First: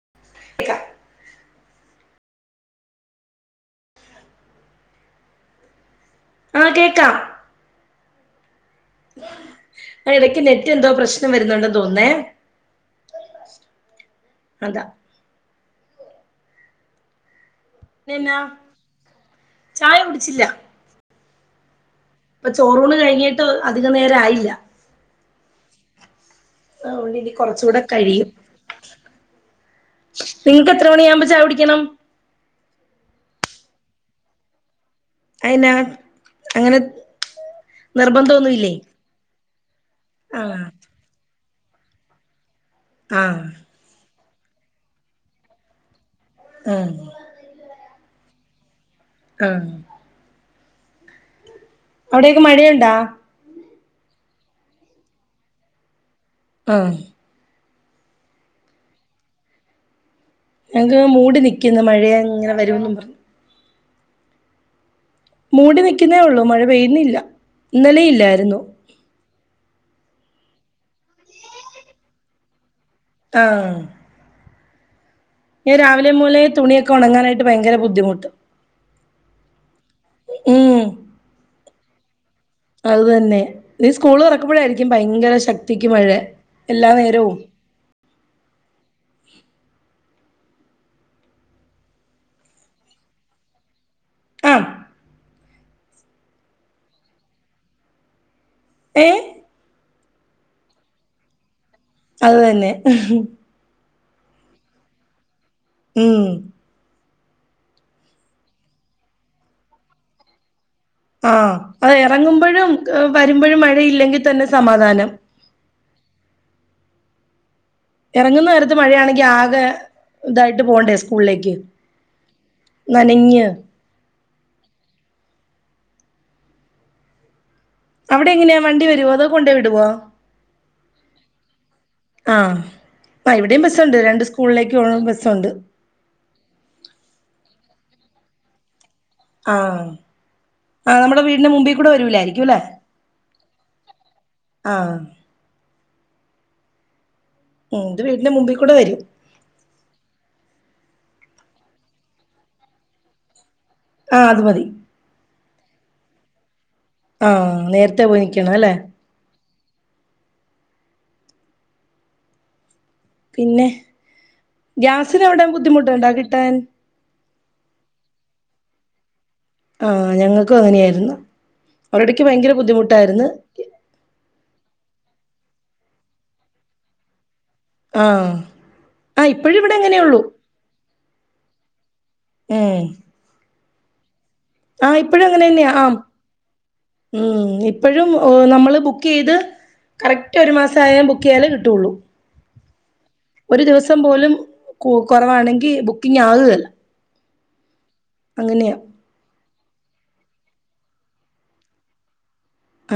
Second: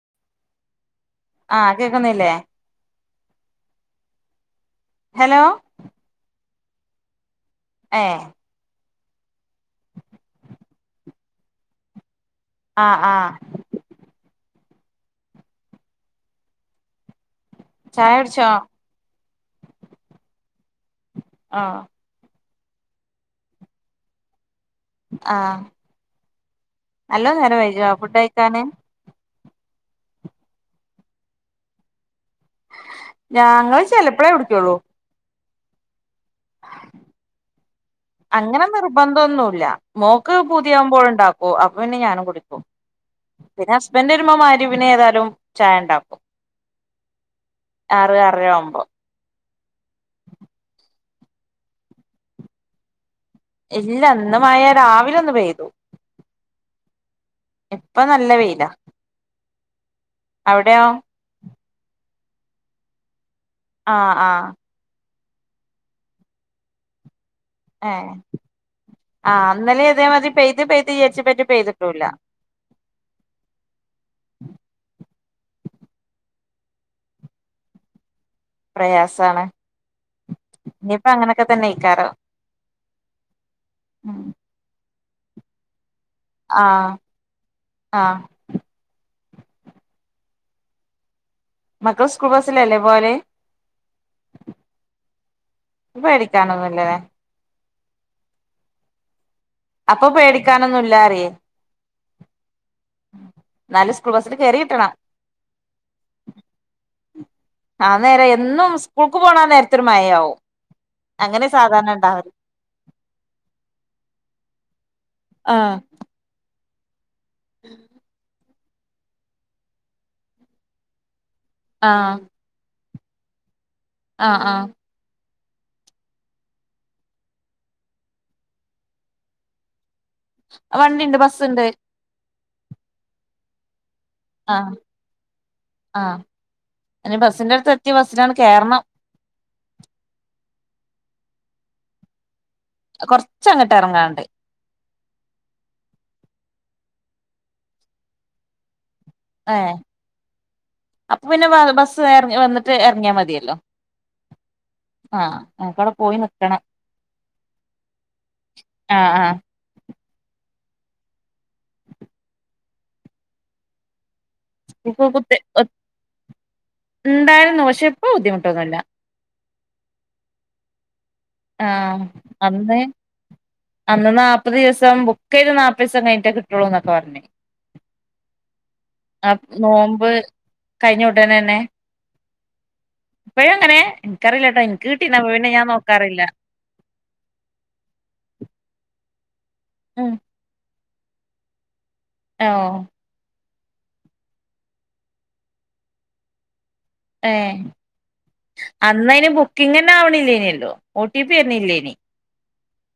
[unintelligible] ആഹ് കേക്കുന്നില്ലേ. ഹലോ? ആഹ് കേക്കാം. ഏഹ് ആ എടക്ക് നെറ്റ് എന്തോ പ്രശ്നം വരുന്നുണ്ടെന്ന് തോന്നേ. ആഹ്, ആഹ് അതാ. ചായ പിന്ന കുടിച്ചോ ചായ കുടിച്ചില്ല. ആഹ് ഇപ്പൊ ചോറൂണ് കഴിഞ്ഞിട്ട് അധികം നേരായില്ല. ആഹ് അതൊണ്ട് നല്ല ഇനി നേരം കൊറച്ചൂട വൈകിയോ ഫുഡ് കഴിയും. കഴിക്കാന് നിങ്ങക്ക് എത്ര മണിയാവുമ്പോ ചായ കുടിക്കണം? ഞങ്ങള് ചെലപ്പോഴേ കുടിക്കുള്ളൂ. അയിനാ അങ്ങനെ നിർബന്ധമൊന്നുമില്ലേ നിർബന്തോന്നുല്ല മോക്ക് ആ പൂതിയാവുമ്പോഴ് ഉണ്ടാകും. ഓ അപ്പൊ പിന്നെ ഞാനും കുടിക്കും. ആഹ് പിന്നെ ഹസ്ബന്റ് രുമ്പോ മഗ്‌രിബ് നു ഏതാലും ചായ ഉണ്ടാക്കും. ആഹ് ആറ് ആറര ആവുമ്പോ ആഹ് അവിടേക്കെ മഴയുണ്ടാ? ഇല്ല ഇന്ന് മഴ രാവിലെ ഒന്ന് പെയ്തു. ആഹ് ഇപ്പൊ നല്ല വെയിലാ. അവിടെയോ ഞങ്ങക്ക് മൂടി നിക്കുന്നു മഴ ഇങ്ങനെ വരമെന്ന് പറഞ്ഞു ആഹ്, ആഹ് മൂടി നിക്കുന്നേ ഒള്ളൂ മഴ പെയ്യുന്നില്ല. ഇന്നലെ ഏഹ്, ഇല്ലായിരുന്നു ആഹ് ഇന്നലെ ഇതേ മാതിരി പെയ്തി, പെയ്ത് വിചാരിച്ചപ്പോ പെയ്തിട്ടൂല്ല. ആഹ് ഇയ്യ് രാവിലെ മുതലെ തുണിയൊക്കെ ഉണങ്ങാനായിട്ട് ഭയങ്കര ബുദ്ധിമുട്ട്. പ്രയാസാണ് ഉം ഇനിപ്പോ അങ്ങനെയൊക്കെ തന്നെ ഏക്കാരം. അത് തന്നെ ഇനി സ്കൂള് തുറക്കുമ്പോഴായിരിക്കും ഭയങ്കര ശക്തിക്ക് മഴ. എല്ലാ ആഹ്, നേരവും ആഹ് മക്കള് സ്കൂൾ ബസ്സിലല്ലേ പോകല്? ആഹ് പേടിക്കാനൊന്നുല്ലാലെ. ഏഹ് അപ്പൊ പേടിക്കാനൊന്നുല്ലറിയേ. അത് തന്നെ. ന്നാലും സ്കൂൾ ബസ്സിൽ കേറിയിട്ടണ. ഉം ആ നേരം എന്നും സ്കൂൾക്ക് പോണ നേരത്തെരു മഴയാവും. അങ്ങനെ ആഹ് സാധാരണ അത് ഉണ്ടാവല് എറങ്ങുമ്പോഴും വരുമ്പോഴും മഴയില്ലെങ്കി തന്നെ സമാധാനം. ആഹ് ഉം എറങ്ങുന്ന നേരത്ത് മഴയാണെങ്കി ആകെ ഇതായിട്ട് പോണ്ടേ സ്കൂളിലേക്ക്. ആഹ് നനഞ്ഞ് ആഹ് ആഹ് അവിടെ എങ്ങനെയാ വണ്ടി വരുവോ അതോ കൊണ്ടോയി വിടുവോ. വണ്ടിണ്ട് ബസ്സുണ്ട്. ആഹ് ആ ഇവിടെയും ബസ്സുണ്ട് രണ്ട് ആഹ് സ്കൂളിലേക്ക് പോ ബസ്സുണ്ട്. ആഹ് അനി ബസ്സിന്റെ അടുത്ത് എത്തിയ ബസ്സിലാണ് കേരണം. ആഹ് ആ നമ്മടെ വീടിന്റെ മുമ്പീ കൂടെ വരൂലായിരിക്കുംല്ലേ. കൊറച്ചങ്ങട്ട് എറങ്ങാണ്ട്. ആഹ ഉ ഇത് വീടിന്റെ മുമ്പിൽ കൂടെ വരും ഏ അപ്പ പിന്നെ വെ ബസ്സ് വെ ഇറ വന്നിട്ട് ഇറങ്ങിയാൽ മതിയല്ലോ ആ അത് മതി ആഹ് ഞങ്ങകവിടെ പോയി നിക്കണം ആഹ നേരത്തെ പോയി നിക്കണ അല്ലേ ആഹ് ആഹ് [inaudible] പിന്നെ ഗ്യാസിന് എവിടെ ബുദ്ധിമുട്ടുണ്ടാ കിട്ടാൻ ഇണ്ടായിരുന്നു പക്ഷെ ഇപ്പോ ബുദ്ധിമുട്ടൊന്നുമില്ല ആ ഞങ്ങൾക്കും അങ്ങനെയായിരുന്നു ആഹ് അവരുടയ്ക്ക് ഭയങ്കര അന്ന് ബുദ്ധിമുട്ടായിരുന്നു അന്ന് നാല്പ്പത് ദിവസം ബുക്ക് ചെയ്ത് നാല്പ്പത് ദിവം കഴിട്ടേ കിട്ടുള്ളൂ എന്നൊക്കെ പറഞ്ഞേ ആ ആ ഇപ്പോഴും ഇവിടെ എങ്ങനെ നോമ്പ് ഉള്ളൂ കഴിഞ്ഞ ഉട്ടനെ തന്നെ ഏ ഇപ്പഴ അങ്ങനെ എനിക്കറിയില്ലട്ടോ എനിക്ക് കിട്ടിനു ഇപ്പോഴും അപ്പ അങ്ങനെ പിന്നെ ഞാൻ തന്നെയാ ആ നോക്കാറിയില്ല ഉം ഇപ്പോഴും നമ്മള് ബുക്ക് ചെയ്ത് ഉം കറക്റ്റ് റ്റ് ഒരു മാസ ആയാ ബുക്ക് ചെയ്യാലോ കിട്ടോയുള്ളൂ ഓ ഒരു ദിവസം പോലും കു കുറവാണെങ്കിൽ ബുക്കിംഗ ആകുകല്ല ഏ അങ്ങനെയാ അന്നയിന് ബുക്കിംഗ് തന്നെ ആണില്ലേനല്ലോ ഒ ടി പി വരുന്നില്ലന്നു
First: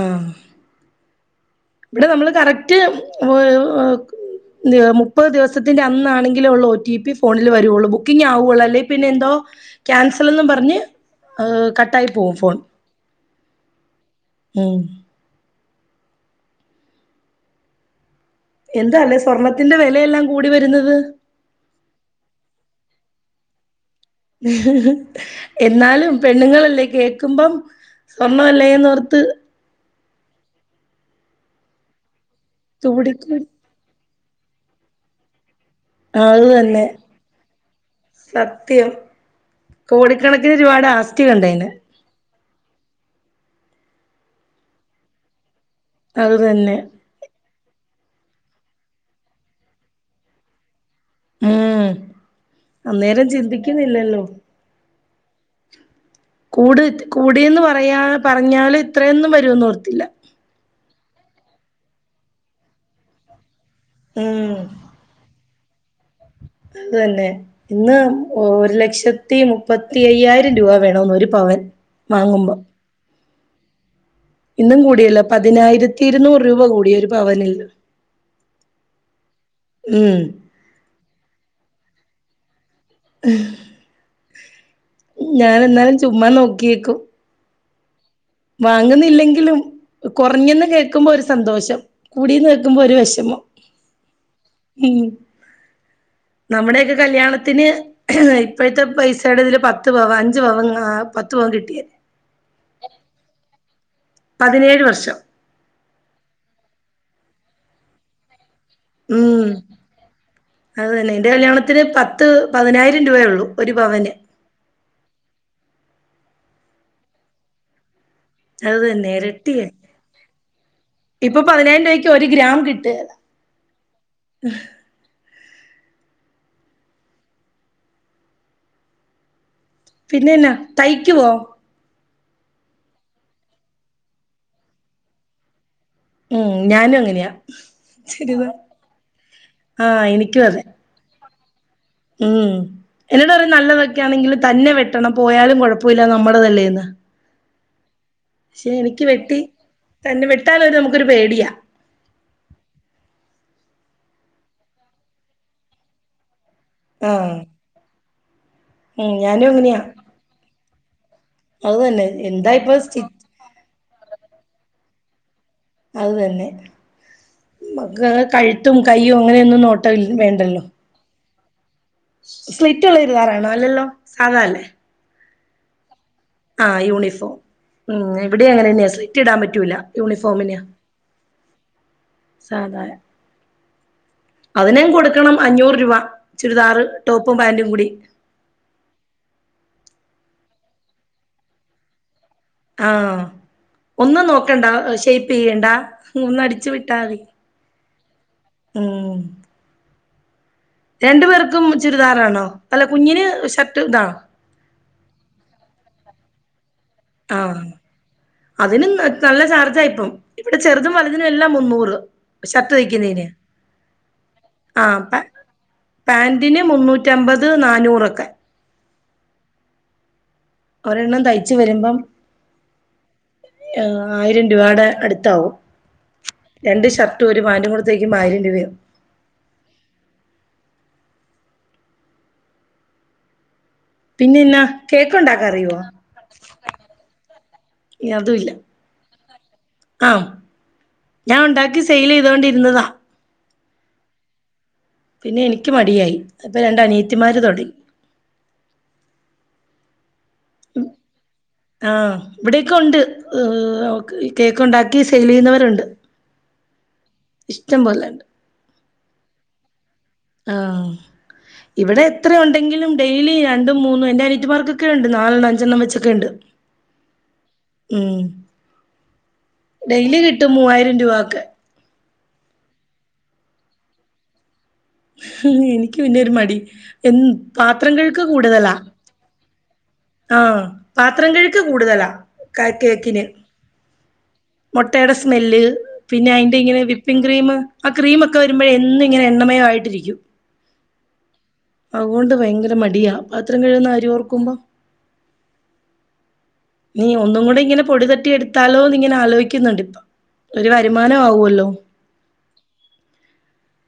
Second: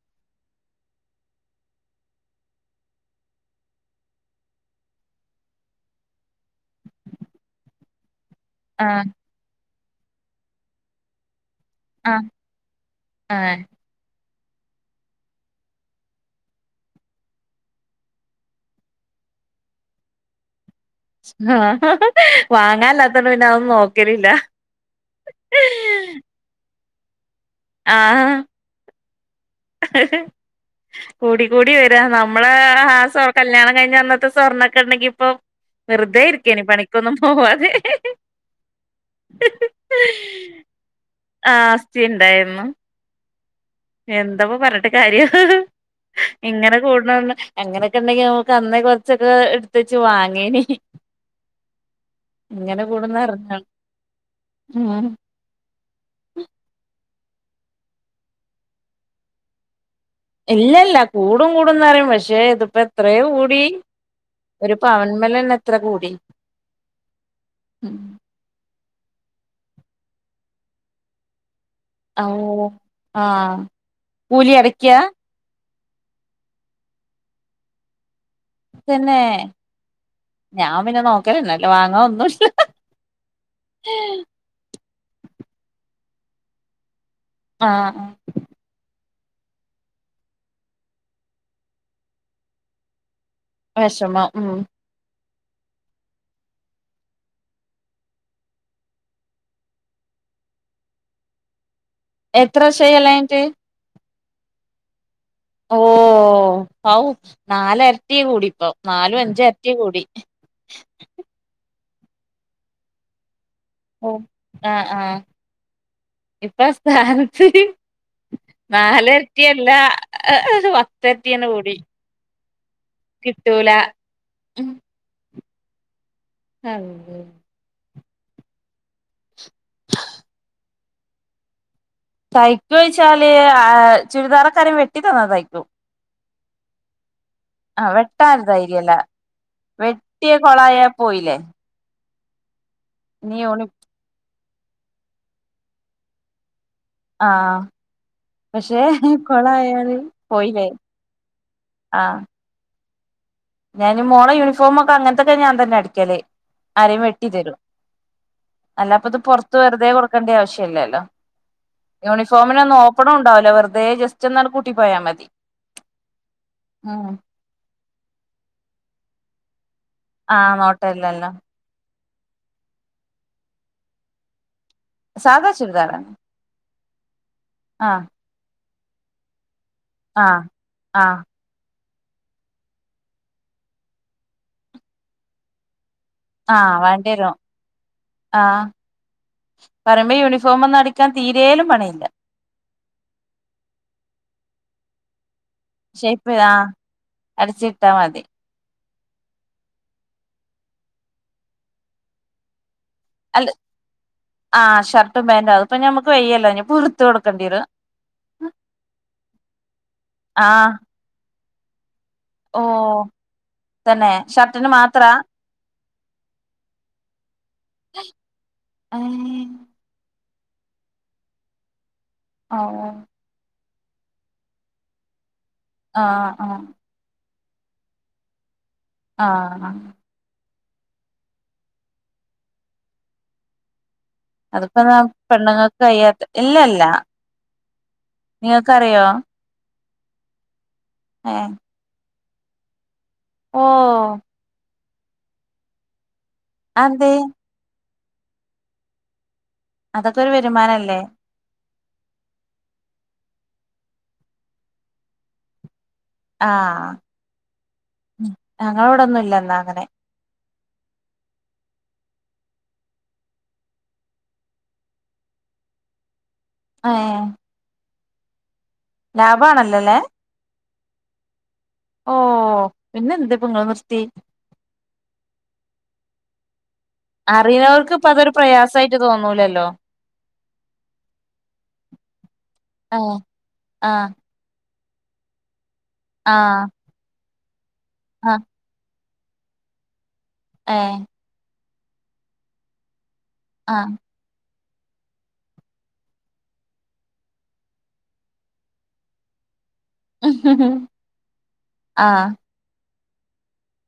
ആഹ ഇവിടെ നമ്മള് കറക്റ്റ് [unintelligible] [unintelligible] മുപ്പത് ദിവസത്തിന്റെ അന്നാണെങ്കില ഉള്ള ഒ ടി പി ഫോണിൽ വരുയുള്ളൂ ബുക്കിംഗ ആവുള്ള അല്ല ആഹ് പിന്നെ എന്തോ ക്യാൻസൽന്ന് പറഞ്ഞ് ഹെ കട്ടായി പോകും ഫോൺ ഏഹ ഉം എന്താ ല്ലേ സ്വർണ്ണത്തിന്റെ വിലയെല്ലാം കൂടി വരുന്നത് ആ വാങ്ങാനല്ലാത്തോണ്ട്‌ പിന്നെഅഹോന്നും നോക്ക ഹ് ഹ് എന്നാലും പെണ്ണുങ്ങളല്ലേ കേൾക്കുമ്പം ആഹ് സ്വർണ്ണ അല്ലേന്ന്ർത്ത് കൂടി കൂടി വരിഅ നമ്മള ആ തുടിക്കും കല്യാണം കഴിഞ്ഞ് അന്നത്തെ സ്വർണ ക്കെണ്ടെങ്കി ഇപ്പൊ അത് വെറുതൊയിരിക്കനി തന്നെ പണിക്കൊന്നും പോവാതെ സത്യം കോടിക്കണക്കിന് രുപയുടെ ആസ്തികണ്ട് ആ ആസ്തി ഇണ്ടായിരുന്നു എന്താപ്പ പറഞ്ഞിട്ട് കാര്യം അത് ഇങ്ങനെ തന്നെ കൂടണന്ന് അങ്ങനെയൊക്കെ ഇണ്ടെങ്കിൽ നമുക്ക് അന്നേ കൊറച്ചൊക്കെ എടുത്ത വച്ച് വാങ്ങീന് ഉം ഇങ്ങനെ അന്നേരം കൂടുന്നറഞ്ഞാണ് ചിന്തിക്കുന്നില്ലല്ലോ ഉ കൂട് കൂടന്ന് പറയാ പറഞ്ഞാലും ഇത്രയൊന്നും വരുമെന്ന് ഓർത്തില്ല ഇല്ല ഇല്ല കൂടും കൂടുംന്ന്റിയും പക്ഷെ ഇതിപ്പോ എത്രയോ കൂടി ഉം ഒരു പവന്മലന്നെ എത്ര കൂടി അത്തന്നെ ഇന്ന് ഒരു ലക്ഷത്തി മുപ്പത്തി അയ്യായിരം രൂപ വേണന്ന് ഒരു പവൻ വാങ്ങുമ്പോ ആവു ആഹ ഇന്നും കൂടിയല്ലോ പതിനായിരത്തി ഇരുന്നൂറ് രൂപ കൂടിയ ഒരു പവനല്ല തന്നെ. ഞാൻ പിന്നെ നോക്കലന്നല്ല വാങ്ങാൻ ഒന്നുംല്ല ഞാൻ എന്നാലും ചുമ്മാ നോക്കിയേക്കും ആഹ് വാങ്ങുന്നില്ലെങ്കിലും കൊറഞ്ഞന്ന് കേൾക്കുമ്പോ ഒരു സന്തോഷം കൂടിന്ന് കേക്കുമ്പോ ഒരു വെഷമം വെഷമം ഉം ഉം നമ്മുടെക്കെ കല്യാണത്തിന് ഇപ്പോഴത്തെ പൈസയുടെ ഇതില് പത്ത് പവൻ അഞ്ചു പവം പത്ത് പവം കിട്ടിയേ. എത്ര വർഷയി കല്യാണം കഴിഞ്ഞിട്ട് പതിനേഴ് വർഷം ഓ പഔ നാലരട്ടി കൂടി ഇപ്പൊ നാലും അഞ്ചരട്ടി കൂടി അതന്നെ എന്റെ കല്യാണത്തിന് പത്ത് പതിനായിരം രൂപയേള്ളൂ ഓ ആഹ് ആഹ് ഇപ്പ സ്ഥാനത്ത് അത് തന്നെ നാലരറ്റിയല്ല ഇരട്ടിയായി ഇപ്പൊ പത്തരറ്റിയെന്ന കൂടി പതിനായിരം രൂപയ്ക്ക് ഒരു ഗ്രാം കിട്ടെലെ കിട്ടൂല ആള്ളഹോ പിന്നെന്നെ തയ്ക്കുവോ തയ്ക്കുച്ചാല് ആ ചുരിദാറൊക്കെ ആരെ വെട്ടി തന്നാ തയ്ക്കും ഉം ഞാനും അങ്ങനെയാ ആഹ് വെട്ടാളേ ചുരിദാ ധൈര്യല്ല ആഹ് വെട്ടിയ എനിക്കും അതെ കൊളായ പോയില്ലേ ഉം എന്നോട് ഇനി പറ യൂണി നല്ലതൊക്കെയാണെങ്കിലും തന്നെ വെട്ടണം പോയാലും കൊഴപ്പല്ല നമ്മുടെ തല്ലേന്ന് ആഹ് പക്ഷെ വെട്ടി കൊളയാല് തന്നെ പോയില്ലേ വെട്ടാനൊരു നമുക്കൊരു പേടിയാ ആഹ് ഞാൻ മോള യൂണിഫോമക്കെ അങ്ങനത്തൊക്കെ ഞാൻ തന്നെ അടിക്കല് ആരെ വെട്ടി ആഹ് തരും ഉം അല്ലാപ്പത് ഞാനും പൊറത്ത് അങ്ങനെയാ വെറുതെ കൊടുക്കേണ്ടി ആവശ്യല്ലല്ലോ അത് തന്നെ എന്താ ഇപ്പൊ യൂണിഫോമിനൊന്നും സ്റ്റി ഓപ്പണുംണ്ടാവല്ല വെറുതെ ജസ്റ്റ് ഒന്ന് കൂട്ടി പോയാ മതി അത് തന്നെ. ഉം മക്കളെ കഴുത്തും കൈയ്യും അങ്ങനെയൊന്നും നോ ആഹ് നോട്ടല്ലല്ലോ സ്ലിറ്റ ഉള്ള ചുരിതാറാണോ അല്ലല്ലോ സാധ അല്ലേ സാധാ ചുരിദാറാണ് ആഹ് യൂണിഫോം ഉം ആഹ് ഇവിടെ അങ്ങനെന്നെ സിറ്റ് ഇടാൻ പറ്റൂല ആഹ് യൂണിഫോമെനെയ ആഹ് സാധായ അതിനും കൊടുക്കണം അഞ്ഞൂറ് രൂപ ആഹ് ചുരിദാറ് വേണ്ടിവരും ടോപ്പും പാന്റും കൂടി ആഹ് പറിമ്പൊ യൂണിഫോംമൊന്നും അടിക്കാൻ തീരേലും പണിയില്ല ആഹ് ഒന്നും നോക്കണ്ട ഷേപ്പ് യ്യേണ്ട ഷേപ്പ് ആഹ് ഒന്നടിച്ചു വിട്ടാതി അടിച്ചിട്ടാ മതി ഉം രണ്ടു പേർക്കും ചുരിദാറാണോ അല്ല കുഞ്ഞിന് അല്ല ഷർട്ട് ഇതാണോ ആഹ് ഷർട്ടും പാന്റും അത്പ്പൊ നമുക്ക് വെയ്യല്ലോ നി പു ആഹ് അതിനും നല്ല ചാർജായിപ്പം ഇവിടെ ആഹ് ചെറ്തും വലതിനും എല്ലാം മുന്നൂറ് ഷർട്ട് ഓഹ് തൈയ്ക്കുന്നെന് തന്നെ ഷർട്ടിന് ആ മാത്രാ പാന്റിന് മുന്നൂറ്റിമ്പത് നാന്നൂറൊക്കെ അ ഒരെണ്ണം തൈയ്ച്ച് വരുമ്പം ഓ ഓ ആഹ് ആയിരം രൂപയുടെ അടുത്താവും ആഹ് ആഹ് രണ്ട് ഷർട്ട് ട്ട് ഒരു പാന്റും കൂടെ തൈകുമ്പം ആയിരം രൂപവരും ആഹ് ആഹ് പിന്നെ എന്നാ അതിപ്പോ കേക്ക് ഉണ്ടാക്കാൻ അറിയോ പെണ്ണുങ്ങൾക്ക് കയ്യാത്ത ഇല്ലല്ല നിങ്ങൾക്കറിയോ ആഹ് ഏ ഞാൻ ഉണ്ടാക്കി സെയിൽ ചെയ്തോണ്ടിരുന്നതാ ഓ പിന്നെ എനിക്ക് മടിയായി ഇപ്പം രണ്ട് അതെന്തേ അനിയത്തിമാർ തുടങ്ങി അതൊക്കെ ഒരു വരുമാനല്ലേ ആഹ് ഇവിടേക്കെ ഉണ്ട് കേക്ക് ഉണ്ടാക്കി സെയിൽ ചെയ്യുന്നവരുണ്ട് ആഹ് ഇഷ്ടംപോലെ ഞങ്ങളവിടൊന്നും ഇല്ലന്നാ അങ്ങനെ ആഹ് ഇവിടെ എത്ര ഉണ്ടെങ്കിലും ഡെയിലി രണ്ടും മൂന്നും എന്റെ അനിയത്തിമാർക്കൊക്കെ ഉണ്ട് നാലെണ്ണം അഞ്ചെണ്ണം വെച്ചൊക്കെ ഉണ്ട് ഏഹ് ഉം ലാഭാണല്ലോല്ലേ ഡെയിലി കിട്ടും മൂവായിരം രൂപ ഒക്കെ ഓ പിന്നെ എന്ത് ഇപ്പോ ഇങ്ങള് നിർത്തി എനിക്ക് പിന്നൊരു മടി എൻ പാത്രം അറിയുന്നവർക്ക് ഇപ്പ കഴുക്ക് അതൊരു കൂടുതലാ പ്രയാസായിട്ട് തോന്നൂലല്ലോ ആഹ് പാത്രം കഴുക്ക് കൂടുതലാ ക കേക്കിന് ആഹ് മുട്ടയുടെ സ്മെല്ല് പിന്നെ ആ അയിന്റെ ഇങ്ങനെ വിപ്പിംങ് ക്രീം ആ ക്രീം ഒക്കെ വരു മ്പോ എന്നും ഇങ്ങനെ എണ്ണമയോ ആയിട്ടിരിക്കും ഏഹ് അതുകൊണ്ട് ഭയങ്കര മടിയാ പാത്രം ആ കഴുകുന്ന കാര്യം ഓർക്കുമ്പം ഇനി ഒന്നും കൂടി ഇങ്ങനെ പൊടി തട്ടി എടുത്താലോന്ന് ഇങ്ങനെ ആലോയിക്കുന്നുണ്ട് ഇപ്പൊ ഒരു വരുമാനം ആവുവല്ലോ ആ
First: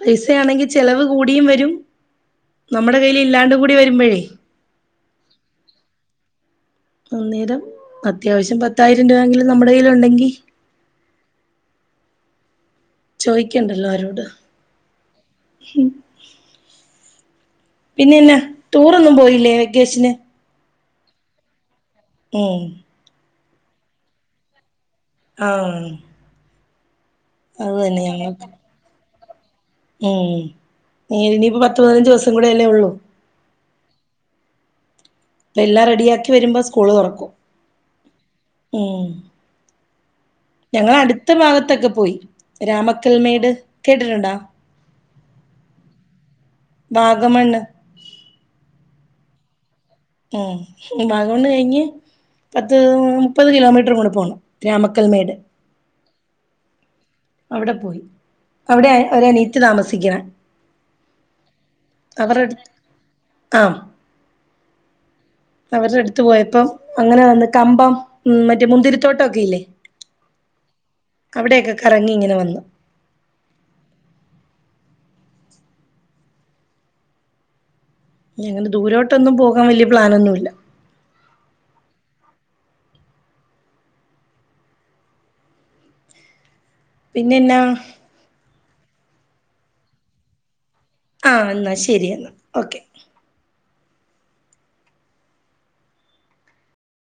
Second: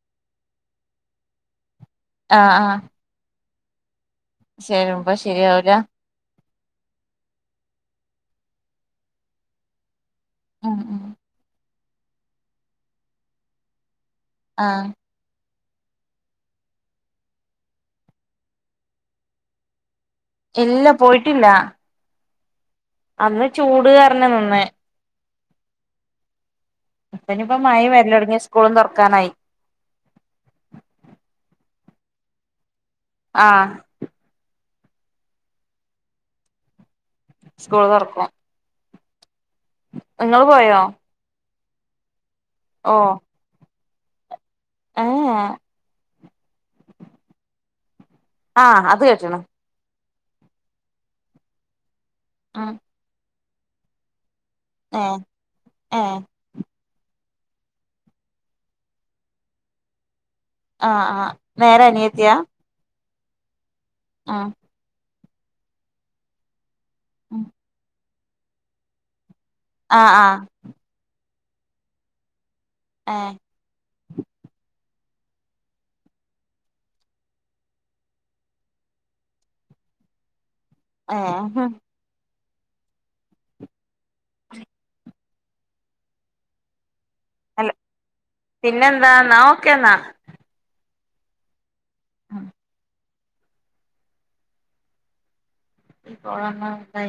പൈസയാണെങ്കിൽ ചിലവ് കൂടിയും വരും ആ നമ്മുടെ കൈയിൽ ഇല്ലാണ്ട് കൂടി വരുമ്പോഴേ ചെയ്യുമ്പോ ശരിയാവുല അന്നേരം അത്യാവശ്യം പത്തായിരം രൂപ എങ്കിലും നമ്മുടെ കൈയിൽ ഉണ്ടെങ്കിൽ ഉം ഉം ചോയിക്കണ്ടല്ലോ അരോട് ആഹ് ഉം പിന്നെന്നാ ടൂറൊന്നും പോയില്ലേ വെക്കേഷന് ഇല്ല പോയിട്ടില്ല ഏഹ് അന്ന് ചൂടുകാരണ നിന്ന് ആഹ് അപ്പ ഇനിപ്പൊ അത് മയയും തന്നെ വരലുടങ്ങി ഞങ്ങൾക്ക് സ്കൂളും തുറക്കാനായി ഉം ഇ ഇനിയിപ്പോ പത്ത് പതിനഞ്ച് ദിവസം കൂടിയല്ലേ ഒള്ളൂ ആഹ് എല്ലാം റെഡിയാക്കി വരുമ്പോ സ്കൂള് തുറക്കും സ്കൂൾ തൊറക്കും ഉം പോയോ ഞങ്ങള് അടുത്ത ഭാഗത്തൊക്കെ പോയി രാമക്കൽമേട് കേട്ടിട്ടുണ്ടാ ഏഹ വാഗമണ്ണ് ആഹ് അത് കേട്ട്ണ് ഉം വാഗമണ്ണ് കഴിഞ്ഞ് ഉം പത്ത് മുപ്പത് കിലോമീറ്റർ കൂടെ പോണം ഏ രാമക്കൽമേട് ഏ അവിടെ പോയി അവിടെ അവരെ അനിയത്തി താമസിക്ക്ണ ആഹ് ആഹ് നേരെ അനിയത്തിയ അടുത്ത് ആഹ് ആഹ് അവരെ അടുത്ത് പോയപ്പം അങ്ങനെ ഉം വന്ന് കമ്പം ഉം മറ്റേ മുന്തിരിത്തോട്ടം ഒക്കെ ഇല്ലേ ആഹ് ആഹ് അവിടെയൊക്കെ കറങ്ങി ഇങ്ങനെ വന്നു ആഹ് ഞങ്ങനെ തുരോട്ടൊന്നും പോകാൻ വലിയ പ്ലാനൊന്നുല്ല ആഹ് ഹ് [inaudible] പിന്നെന്നാ അല്ല പിന്നെന്താ ന്നാ ഓക്കെന്നാ ആഹ് എന്നാ ശരി ഓക്കെന്നാ ഓക്കെ [unintelligible]